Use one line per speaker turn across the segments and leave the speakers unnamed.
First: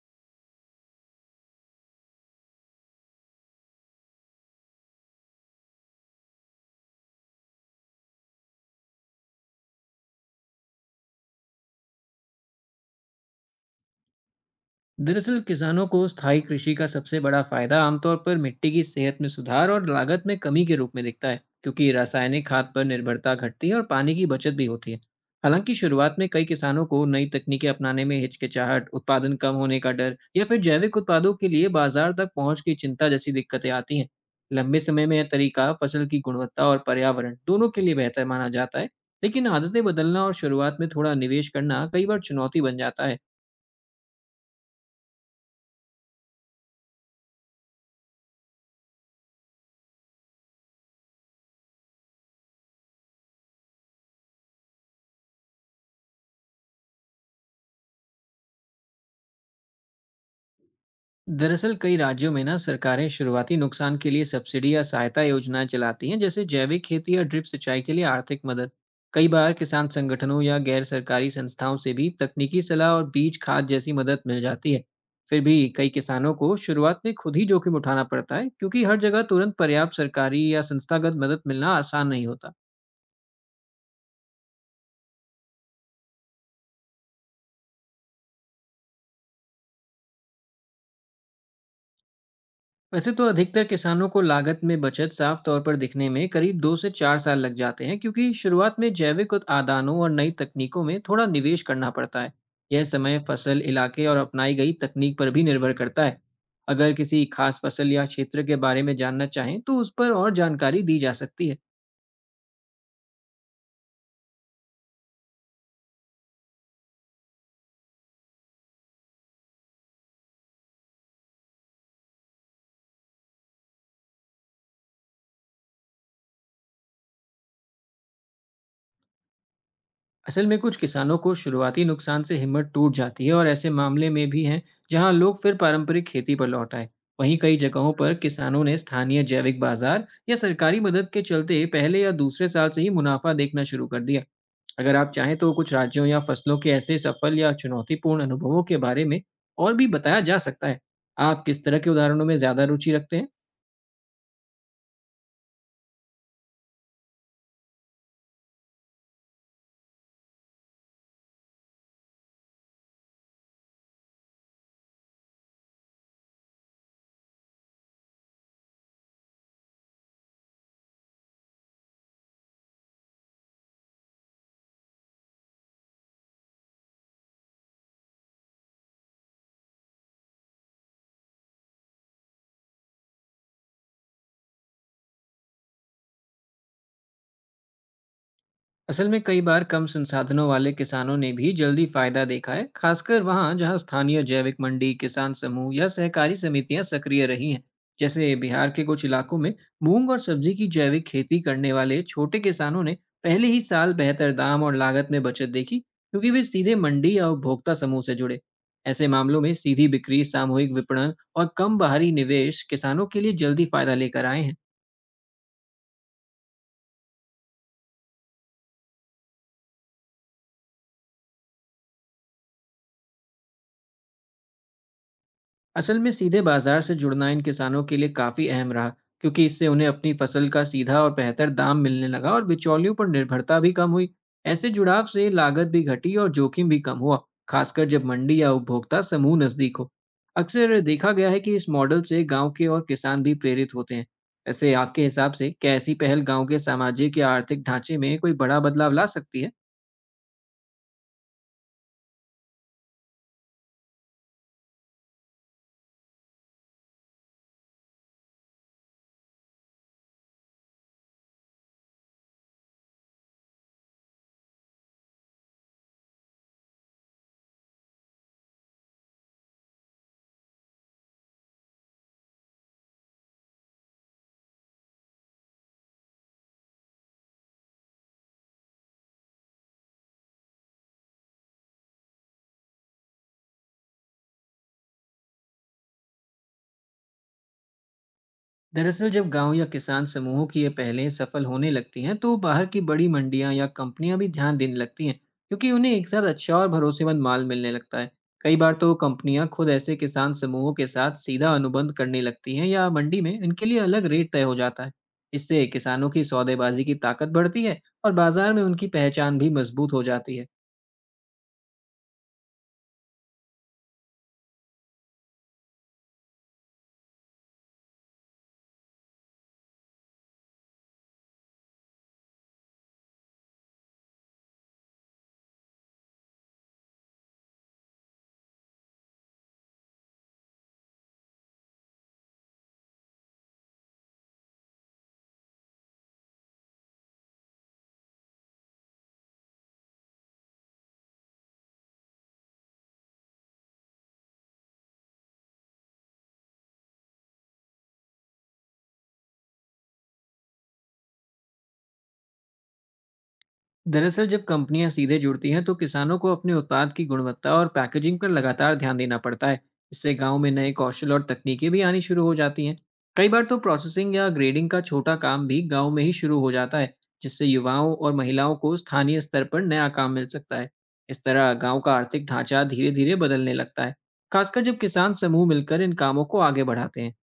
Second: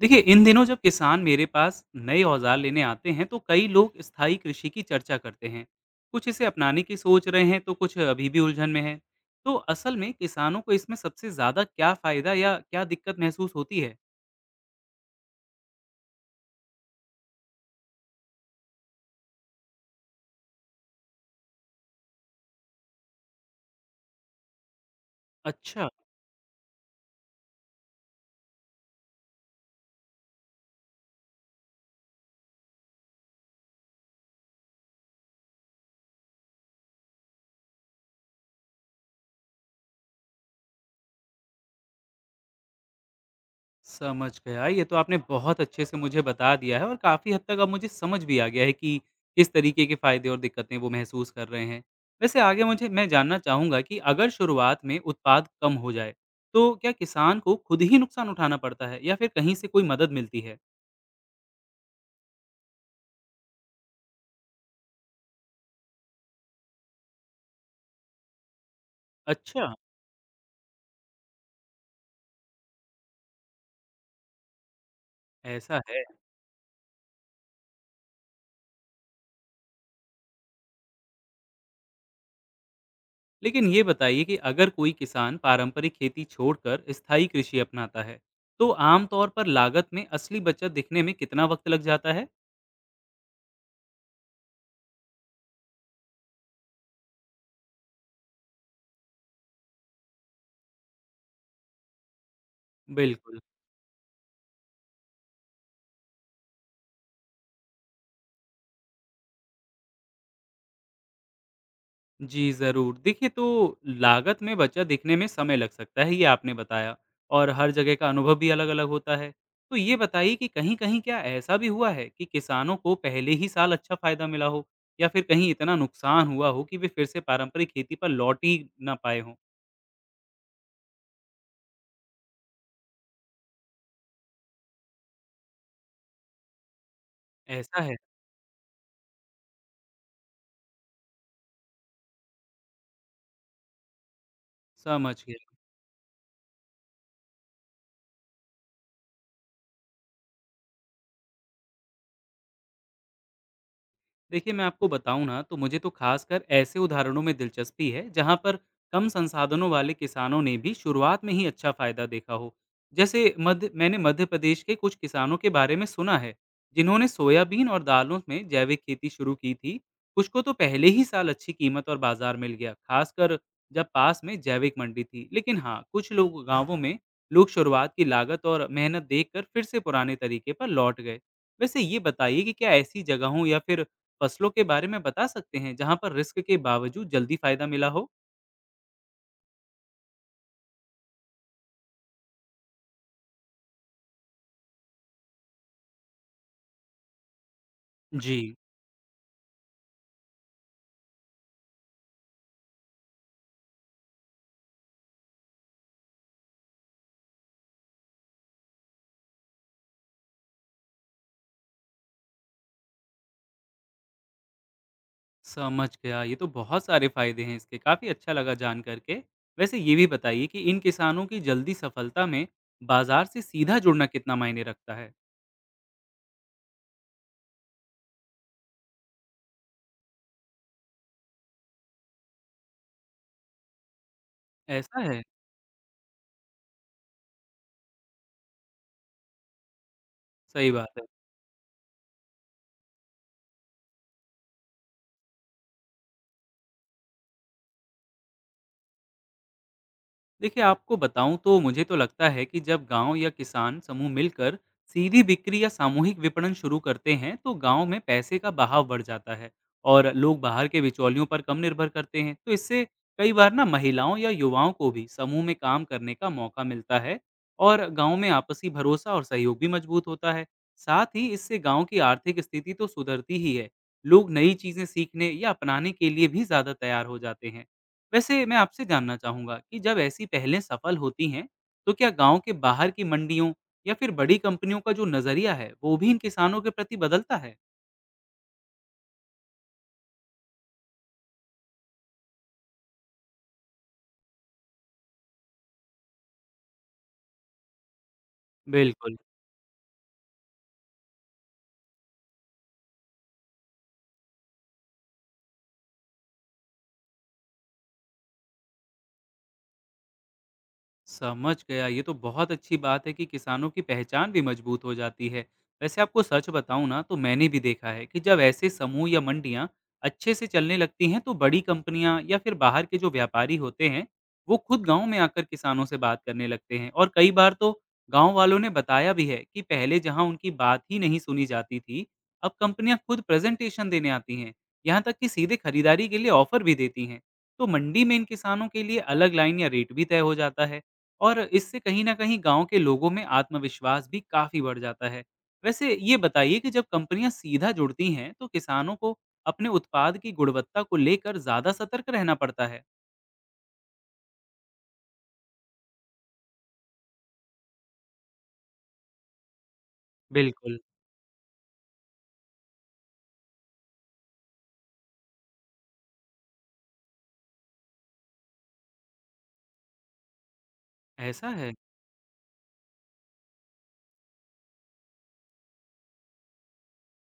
देखिए, इन दिनों जब किसान मेरे पास नए औजार लेने आते हैं तो कई लोग स्थायी कृषि की चर्चा करते हैं। कुछ इसे अपनाने की सोच रहे हैं तो कुछ अभी भी उलझन में है। तो असल में किसानों को इसमें सबसे ज्यादा क्या फायदा या क्या दिक्कत महसूस होती है?
दरअसल किसानों को स्थायी कृषि का सबसे बड़ा फायदा आमतौर पर मिट्टी की सेहत में सुधार और लागत में कमी के रूप में दिखता है, क्योंकि रासायनिक खाद पर निर्भरता घटती है और पानी की बचत भी होती है। हालांकि
अच्छा,
शुरुआत में कई किसानों को नई तकनीकें अपनाने में हिचकिचाहट, उत्पादन कम होने का डर या फिर जैविक उत्पादों के लिए बाजार तक पहुंच की चिंता जैसी दिक्कतें आती हैं। लंबे समय में यह तरीका फसल की गुणवत्ता और पर्यावरण दोनों के लिए बेहतर माना जाता है, लेकिन आदतें बदलना और शुरुआत में थोड़ा निवेश करना कई बार चुनौती बन जाता है।
समझ गया। ये तो आपने बहुत अच्छे से मुझे बता दिया है और काफ़ी हद तक अब मुझे समझ भी आ गया है कि किस तरीके के फ़ायदे और दिक्कतें वो महसूस कर रहे हैं। वैसे आगे मुझे मैं जानना चाहूँगा कि अगर शुरुआत में उत्पाद कम हो जाए, तो क्या किसान को खुद ही नुकसान उठाना पड़ता है या फिर कहीं से कोई मदद मिलती है?
दरअसल कई राज्यों में ना सरकारें शुरुआती नुकसान के लिए सब्सिडी या सहायता योजनाएं चलाती हैं, जैसे जैविक खेती या ड्रिप सिंचाई के लिए आर्थिक मदद। कई बार
अच्छा,
किसान संगठनों या गैर सरकारी संस्थाओं से भी तकनीकी सलाह और बीज खाद जैसी मदद मिल जाती है। फिर भी
ऐसा
कई
है।
किसानों को शुरुआत में खुद ही जोखिम उठाना पड़ता है, क्योंकि हर जगह तुरंत पर्याप्त सरकारी या संस्थागत मदद मिलना आसान नहीं होता।
लेकिन ये बताइए कि अगर कोई किसान पारंपरिक खेती छोड़कर स्थायी कृषि अपनाता है, तो आम तौर पर लागत में असली बचत दिखने में कितना वक़्त लग जाता है?
वैसे तो अधिकतर किसानों को लागत में बचत साफ तौर पर दिखने में करीब 2 से 4 साल लग जाते हैं, क्योंकि शुरुआत में जैविक आदानों और नई तकनीकों में थोड़ा निवेश करना पड़ता है। यह समय
बिल्कुल।
फसल, इलाके और अपनाई गई तकनीक पर भी निर्भर करता है। अगर किसी खास फसल या क्षेत्र के बारे में जानना चाहें, तो उस पर और जानकारी दी जा सकती है।
जी, ज़रूर। देखिए, तो लागत में बचा दिखने में समय लग सकता है, ये आपने बताया, और हर जगह का अनुभव भी अलग-अलग होता है। तो ये बताइए कि कहीं-कहीं क्या ऐसा भी हुआ है कि किसानों को पहले ही साल अच्छा फ़ायदा मिला हो, या फिर कहीं इतना नुकसान हुआ हो कि वे फिर से पारंपरिक खेती पर लौट ही ना पाए हों?
असल में कुछ किसानों को शुरुआती नुकसान से हिम्मत टूट जाती है और ऐसे मामले में भी हैं जहां लोग फिर पारंपरिक खेती पर लौट आए। वहीं कई
ऐसा
जगहों
है,
पर किसानों ने स्थानीय जैविक बाजार या सरकारी मदद के चलते पहले या दूसरे साल से ही मुनाफा देखना शुरू कर दिया। अगर आप
समझ
चाहें तो
गया।
कुछ राज्यों या फसलों के ऐसे सफल या चुनौतीपूर्ण अनुभवों के बारे में और भी बताया जा सकता है। आप किस तरह के उदाहरणों में ज्यादा रुचि रखते हैं?
देखिए, मैं आपको बताऊं ना, तो मुझे तो खासकर ऐसे उदाहरणों में दिलचस्पी है जहां पर कम संसाधनों वाले किसानों ने भी शुरुआत में ही अच्छा फायदा देखा हो। जैसे मध्य मैंने मध्य प्रदेश के कुछ किसानों के बारे में सुना है जिन्होंने सोयाबीन और दालों में जैविक खेती शुरू की थी। कुछ को तो पहले ही साल अच्छी कीमत और बाजार मिल गया, खासकर जब पास में जैविक मंडी थी। लेकिन हाँ, कुछ लोग गांवों में लोग शुरुआत की लागत और मेहनत देखकर फिर से पुराने तरीके पर लौट गए। वैसे ये बताइए कि क्या ऐसी जगहों या फिर फसलों के बारे में बता सकते हैं जहाँ पर रिस्क के बावजूद जल्दी फायदा मिला हो?
असल में कई बार कम संसाधनों वाले किसानों ने भी जल्दी फायदा देखा है, खासकर वहां जहां स्थानीय जैविक मंडी, किसान समूह या सहकारी समितियां सक्रिय रही हैं। जैसे
जी,
बिहार के कुछ इलाकों में मूंग और सब्जी की जैविक खेती करने वाले छोटे किसानों ने पहले ही साल बेहतर दाम और लागत में बचत देखी, क्योंकि वे सीधे मंडी या उपभोक्ता समूह से जुड़े। ऐसे मामलों में सीधी बिक्री, सामूहिक विपणन और कम बाहरी निवेश किसानों के लिए जल्दी फायदा लेकर आए हैं।
समझ गया। ये तो बहुत सारे फायदे हैं इसके, काफी अच्छा लगा जान करके। वैसे ये भी बताइए कि इन किसानों की जल्दी सफलता में बाजार से सीधा जुड़ना कितना मायने रखता है।
असल में सीधे बाजार से जुड़ना इन किसानों के लिए काफी अहम रहा, क्योंकि इससे उन्हें अपनी फसल का सीधा और बेहतर दाम मिलने लगा और बिचौलियों पर निर्भरता भी कम हुई। ऐसे
ऐसा
जुड़ाव
है।
से लागत भी घटी और जोखिम भी कम हुआ, खासकर जब मंडी या उपभोक्ता समूह नजदीक हो।
सही
अक्सर
बात है।
देखा गया है कि इस मॉडल से गांव के और किसान भी प्रेरित होते हैं। ऐसे आपके हिसाब से क्या ऐसी पहल गांव के सामाजिक या आर्थिक ढांचे में कोई बड़ा बदलाव ला सकती है?
देखिए, आपको बताऊं तो मुझे तो लगता है कि जब गांव या किसान समूह मिलकर सीधी बिक्री या सामूहिक विपणन शुरू करते हैं तो गांव में पैसे का बहाव बढ़ जाता है, और लोग बाहर के बिचौलियों पर कम निर्भर करते हैं। तो इससे कई बार ना महिलाओं या युवाओं को भी समूह में काम करने का मौका मिलता है, और गांव में आपसी भरोसा और सहयोग भी मजबूत होता है। साथ ही इससे गांव की आर्थिक स्थिति तो सुधरती ही है, लोग नई चीजें सीखने या अपनाने के लिए भी ज्यादा तैयार हो जाते हैं। वैसे मैं आपसे जानना चाहूँगा कि जब ऐसी पहलें सफल होती हैं, तो क्या गाँव के बाहर की मंडियों या फिर बड़ी कंपनियों का जो नज़रिया है, वो भी इन किसानों के प्रति बदलता है?
दरअसल जब गांव या किसान समूहों की ये पहलें सफल होने लगती हैं, तो बाहर की बड़ी मंडियां या कंपनियां भी ध्यान देने लगती हैं, क्योंकि उन्हें एक साथ अच्छा और भरोसेमंद माल मिलने लगता है। कई बार तो
बिल्कुल,
कंपनियां खुद ऐसे किसान समूहों के साथ सीधा अनुबंध करने लगती हैं या मंडी में इनके लिए अलग रेट तय हो जाता है। इससे किसानों की सौदेबाजी की ताकत बढ़ती है और बाजार में उनकी पहचान भी मजबूत हो जाती है।
समझ गया। ये तो बहुत अच्छी बात है कि किसानों की पहचान भी मजबूत हो जाती है। वैसे आपको सच बताऊँ ना, तो मैंने भी देखा है कि जब ऐसे समूह या मंडियाँ अच्छे से चलने लगती हैं तो बड़ी कंपनियाँ या फिर बाहर के जो व्यापारी होते हैं, वो खुद गांव में आकर किसानों से बात करने लगते हैं। और कई बार तो गांव वालों ने बताया भी है कि पहले जहां उनकी बात ही नहीं सुनी जाती थी, अब कंपनियां खुद प्रेजेंटेशन देने आती हैं, यहाँ तक कि सीधे खरीदारी के लिए ऑफर भी देती हैं। तो मंडी में इन किसानों के लिए अलग लाइन या रेट भी तय हो जाता है, और इससे कहीं न कहीं गाँव के लोगों में आत्मविश्वास भी काफ़ी बढ़ जाता है। वैसे ये बताइए कि जब कंपनियाँ सीधा जुड़ती हैं, तो किसानों को अपने उत्पाद की गुणवत्ता को लेकर ज़्यादा सतर्क रहना पड़ता है?
दरअसल जब कंपनियां सीधे जुड़ती हैं, तो किसानों को अपने उत्पाद की गुणवत्ता और पैकेजिंग पर लगातार ध्यान देना पड़ता है। इससे गांव में नए
बिल्कुल।
कौशल और तकनीकें भी आनी शुरू हो जाती हैं। कई बार तो प्रोसेसिंग या ग्रेडिंग का छोटा काम भी गांव में ही शुरू हो जाता है, जिससे युवाओं और महिलाओं को स्थानीय स्तर पर नया काम मिल सकता है। इस
ऐसा
तरह
है।
गांव का आर्थिक ढांचा धीरे धीरे बदलने लगता है, खासकर जब किसान समूह मिलकर इन कामों को आगे बढ़ाते हैं।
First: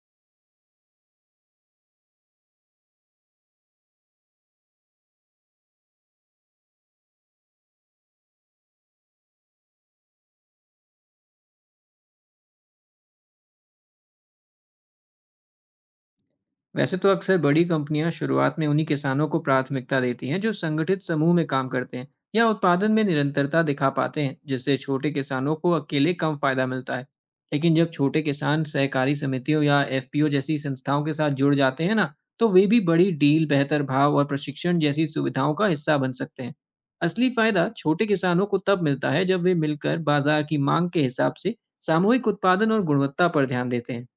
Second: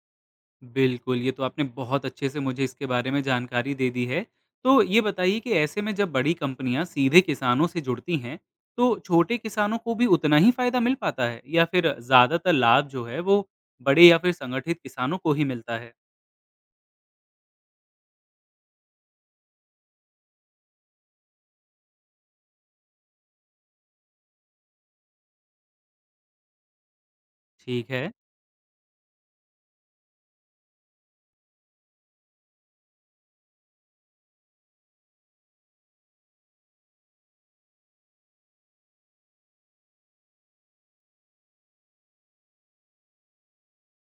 बिल्कुल, ये तो आपने बहुत अच्छे से मुझे इसके बारे में जानकारी दे दी है। तो ये बताइए कि ऐसे में जब बड़ी कंपनियाँ सीधे किसानों से जुड़ती हैं, तो छोटे किसानों को भी उतना ही फ़ायदा मिल पाता है, या फिर ज़्यादातर लाभ जो है वो बड़े या फिर संगठित किसानों को ही मिलता है?
वैसे तो अक्सर बड़ी कंपनियां शुरुआत में उन्हीं किसानों को प्राथमिकता देती हैं जो संगठित समूह में काम करते हैं या उत्पादन में निरंतरता दिखा पाते हैं, जिससे छोटे किसानों को अकेले कम फायदा मिलता है। लेकिन जब
ठीक है।
छोटे किसान सहकारी समितियों या एफपीओ जैसी संस्थाओं के साथ जुड़ जाते हैं ना, तो वे भी बड़ी डील, बेहतर भाव और प्रशिक्षण जैसी सुविधाओं का हिस्सा बन सकते हैं। असली फायदा छोटे किसानों को तब मिलता है जब वे मिलकर बाजार की मांग के हिसाब से सामूहिक उत्पादन और गुणवत्ता पर ध्यान देते हैं।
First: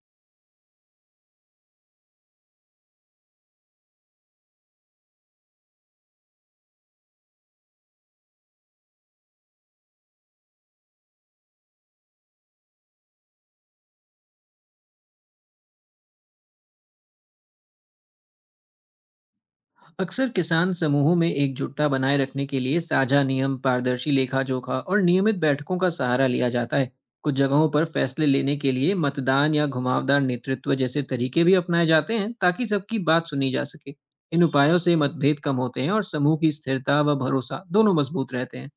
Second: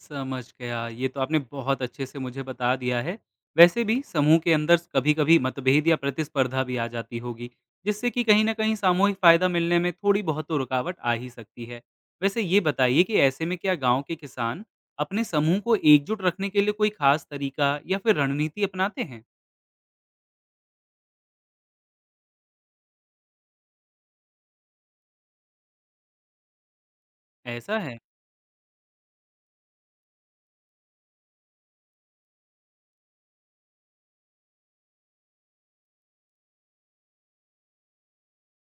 समझ गया। ये तो आपने बहुत अच्छे से मुझे बता दिया है। वैसे भी समूह के अंदर कभी-कभी मतभेद या प्रतिस्पर्धा भी आ जाती होगी, जिससे कि कहीं न कहीं सामूहिक फ़ायदा मिलने में थोड़ी बहुत तो रुकावट आ ही सकती है। वैसे ये बताइए कि ऐसे में क्या गाँव के किसान अपने समूह को एकजुट रखने के लिए कोई ख़ास तरीका या फिर रणनीति अपनाते हैं?
अक्सर किसान समूहों में एकजुटता बनाए रखने के लिए साझा नियम, पारदर्शी लेखा जोखा और नियमित बैठकों का सहारा लिया जाता है। कुछ जगहों
ऐसा
पर
है?
फैसले लेने के लिए मतदान या घुमावदार नेतृत्व जैसे तरीके भी अपनाए जाते हैं, ताकि सबकी बात सुनी जा सके। इन उपायों से मतभेद कम होते हैं और समूह की स्थिरता व भरोसा दोनों मजबूत रहते हैं।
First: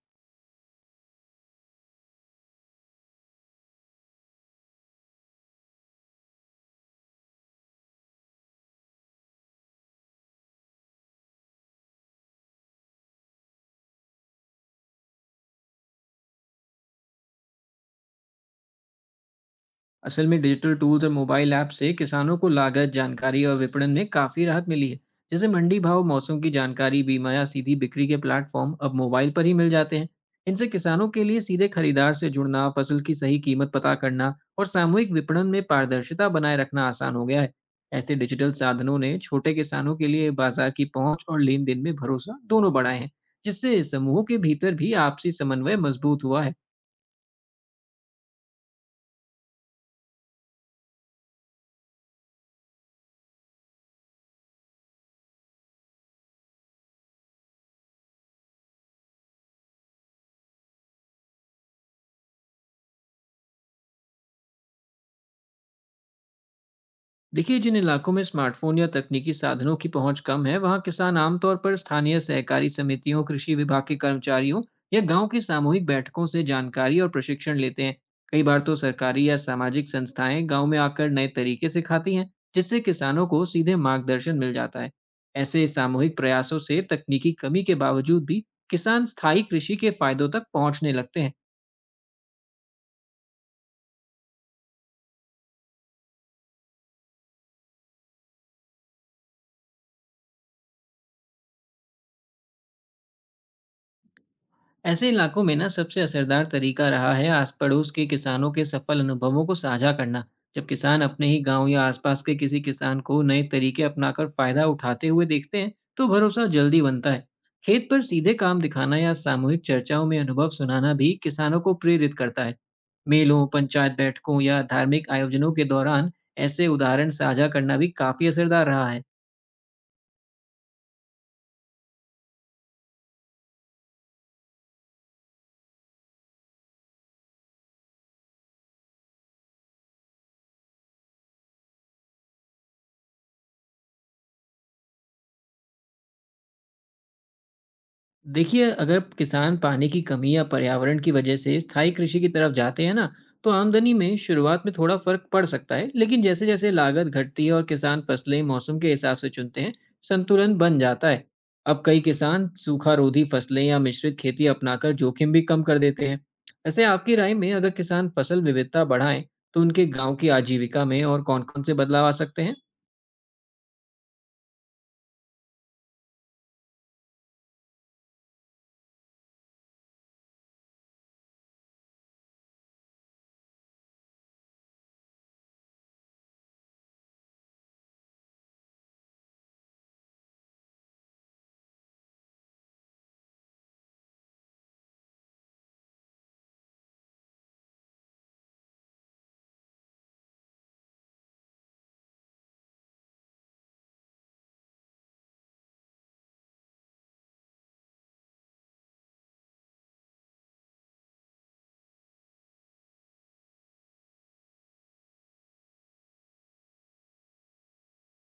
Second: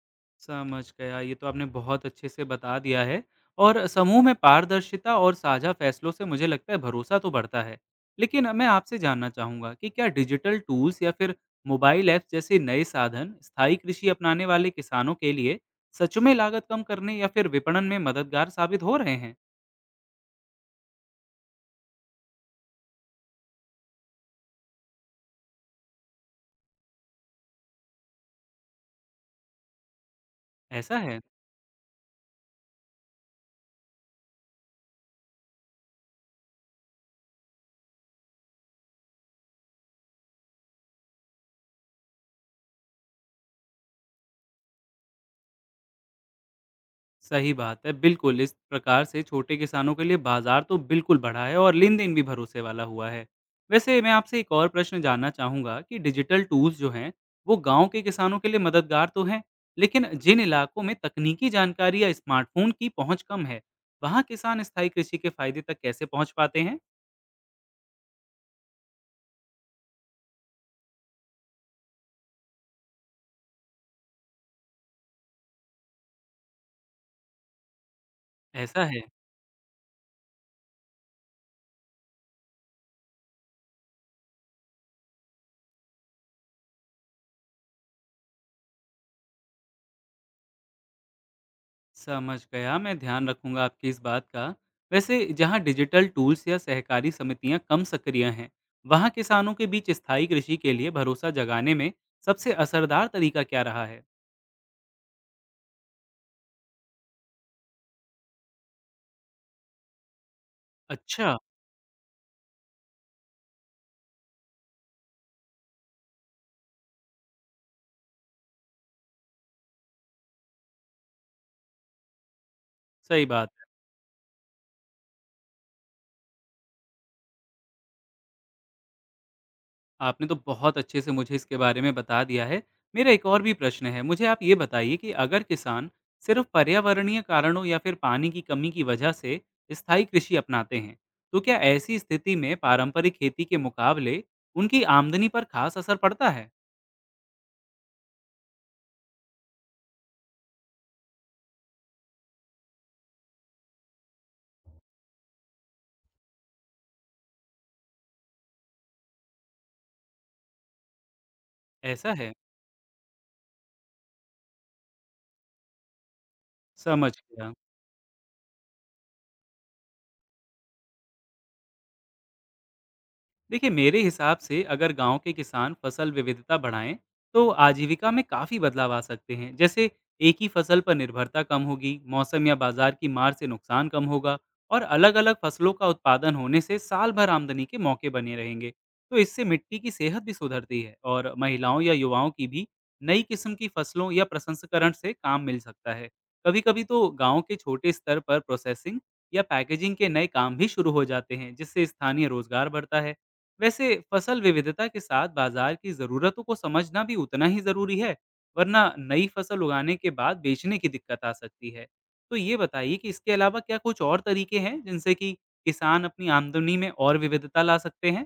समझ गया। ये तो आपने बहुत अच्छे से बता दिया है, और समूह में पारदर्शिता और साझा फैसलों से मुझे लगता है भरोसा तो बढ़ता है। लेकिन मैं आपसे जानना चाहूँगा कि क्या डिजिटल टूल्स या फिर मोबाइल ऐप्स जैसे नए साधन स्थायी कृषि अपनाने वाले किसानों के लिए सच में लागत कम करने या फिर विपणन में मददगार साबित हो रहे हैं?
असल में डिजिटल टूल्स और मोबाइल ऐप से किसानों को लागत, जानकारी और विपणन में काफी राहत मिली है। जैसे मंडी भाव, मौसम की जानकारी, बीमा या सीधी बिक्री के प्लेटफॉर्म अब मोबाइल पर ही मिल जाते हैं। इनसे
ऐसा
किसानों
है?
के लिए सीधे खरीदार से जुड़ना, फसल की सही कीमत पता करना और सामूहिक विपणन में पारदर्शिता बनाए रखना आसान हो गया है। ऐसे डिजिटल साधनों ने छोटे किसानों के लिए बाजार की पहुंच और लेन देन में भरोसा दोनों बढ़ाए हैं, जिससे समूहों के भीतर भी आपसी समन्वय मजबूत हुआ है।
सही बात है, बिल्कुल, इस प्रकार से छोटे किसानों के लिए बाज़ार तो बिल्कुल बढ़ा है और लेन-देन भी भरोसे वाला हुआ है। वैसे मैं आपसे एक और प्रश्न जानना चाहूँगा कि डिजिटल टूल्स जो हैं, वो गाँव के किसानों के लिए मददगार तो हैं, लेकिन जिन इलाकों में तकनीकी जानकारी या स्मार्टफ़ोन की पहुँच कम है, वहाँ किसान स्थायी कृषि के फ़ायदे तक कैसे पहुँच पाते हैं?
देखिए, जिन इलाकों में स्मार्टफोन या तकनीकी साधनों की पहुंच कम है, वहां किसान आमतौर पर स्थानीय सहकारी समितियों, कृषि विभाग के कर्मचारियों या गांव की सामूहिक बैठकों से जानकारी और प्रशिक्षण लेते हैं। कई बार तो
ऐसा है।
सरकारी या सामाजिक संस्थाएं गांव में आकर नए तरीके सिखाती हैं, जिससे किसानों को सीधे मार्गदर्शन मिल जाता है। ऐसे सामूहिक प्रयासों से तकनीकी कमी के बावजूद भी किसान स्थायी कृषि के फायदों तक पहुंचने लगते हैं।
समझ गया, मैं ध्यान रखूंगा आपकी इस बात का। वैसे जहां डिजिटल टूल्स या सहकारी समितियां कम सक्रिय हैं, वहां किसानों के बीच स्थायी कृषि के लिए भरोसा जगाने में सबसे असरदार तरीका क्या रहा है?
ऐसे इलाकों में ना सबसे असरदार तरीका रहा है आस पड़ोस के किसानों के सफल अनुभवों को साझा करना। जब किसान अपने
अच्छा,
ही गांव या आसपास के किसी किसान को नए तरीके अपनाकर फायदा उठाते हुए देखते हैं, तो भरोसा जल्दी बनता है। खेत पर सीधे काम दिखाना या सामूहिक चर्चाओं में अनुभव सुनाना भी किसानों को प्रेरित करता है।
सही
मेलों,
बात।
पंचायत बैठकों या धार्मिक आयोजनों के दौरान ऐसे उदाहरण साझा करना भी काफी असरदार रहा है।
आपने तो बहुत अच्छे से मुझे इसके बारे में बता दिया है। मेरा एक और भी प्रश्न है, मुझे आप ये बताइए कि अगर किसान सिर्फ़ पर्यावरणीय कारणों या फिर पानी की कमी की वजह से स्थायी कृषि अपनाते हैं, तो क्या ऐसी स्थिति में पारंपरिक खेती के मुकाबले उनकी आमदनी पर ख़ास असर पड़ता है?
देखिए, अगर किसान पानी की कमी या पर्यावरण की वजह से स्थायी कृषि की तरफ जाते हैं ना, तो आमदनी में शुरुआत में थोड़ा फर्क पड़ सकता है, लेकिन जैसे-जैसे लागत घटती है और किसान फसलें मौसम के हिसाब से चुनते हैं, संतुलन बन जाता है। अब कई
ऐसा है,
किसान सूखा रोधी फसलें या मिश्रित खेती अपनाकर जोखिम भी कम कर देते हैं। वैसे
समझ
आपकी राय
गया।
में अगर किसान फसल विविधता बढ़ाएं, तो उनके गांव की आजीविका में और कौन-कौन से बदलाव आ सकते हैं?
देखिए, मेरे हिसाब से अगर गांव के किसान फसल विविधता बढ़ाएं तो आजीविका में काफी बदलाव आ सकते हैं। जैसे एक ही फसल पर निर्भरता कम होगी, मौसम या बाजार की मार से नुकसान कम होगा, और अलग अलग फसलों का उत्पादन होने से साल भर आमदनी के मौके बने रहेंगे। तो इससे मिट्टी की सेहत भी सुधरती है, और महिलाओं या युवाओं की भी नई किस्म की फसलों या प्रसंस्करण से काम मिल सकता है। कभी कभी तो गांव के छोटे स्तर पर प्रोसेसिंग या पैकेजिंग के नए काम भी शुरू हो जाते हैं, जिससे स्थानीय रोजगार बढ़ता है। वैसे फसल विविधता के साथ बाजार की जरूरतों को समझना भी उतना ही जरूरी है, वरना नई फसल उगाने के बाद बेचने की दिक्कत आ सकती है। तो ये बताइए कि इसके अलावा क्या कुछ और तरीके हैं जिनसे कि किसान अपनी आमदनी में और विविधता ला सकते हैं?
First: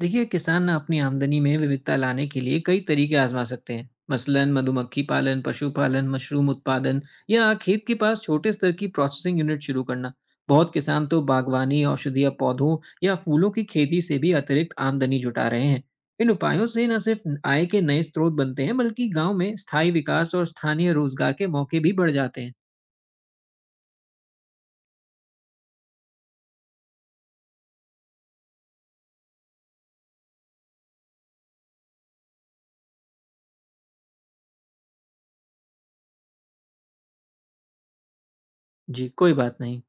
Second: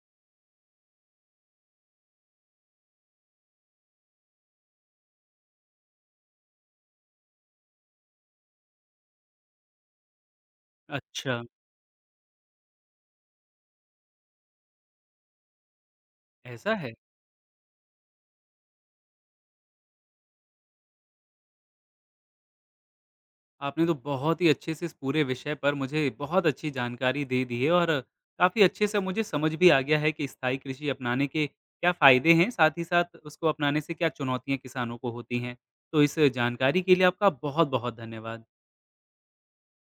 देखिए, किसान ना अपनी आमदनी में विविधता लाने के लिए कई तरीके आजमा सकते हैं, मसलन मधुमक्खी पालन, पशुपालन, मशरूम उत्पादन या खेत के पास छोटे स्तर की प्रोसेसिंग यूनिट शुरू करना। बहुत किसान तो
अच्छा।
बागवानी, औषधीय पौधों या फूलों की खेती से भी अतिरिक्त आमदनी जुटा रहे हैं। इन उपायों
ऐसा
से
है।
न सिर्फ आय के नए स्रोत बनते हैं, बल्कि गांव में स्थायी विकास और स्थानीय रोजगार के मौके भी बढ़ जाते हैं।
आपने तो बहुत ही अच्छे से इस पूरे विषय पर मुझे बहुत अच्छी जानकारी दे दी है, और काफ़ी अच्छे से मुझे समझ भी आ गया है कि स्थायी कृषि अपनाने के क्या फ़ायदे हैं, साथ ही साथ उसको अपनाने से क्या चुनौतियाँ किसानों को होती हैं। तो इस जानकारी के लिए आपका बहुत-बहुत धन्यवाद।
जी, कोई बात नहीं।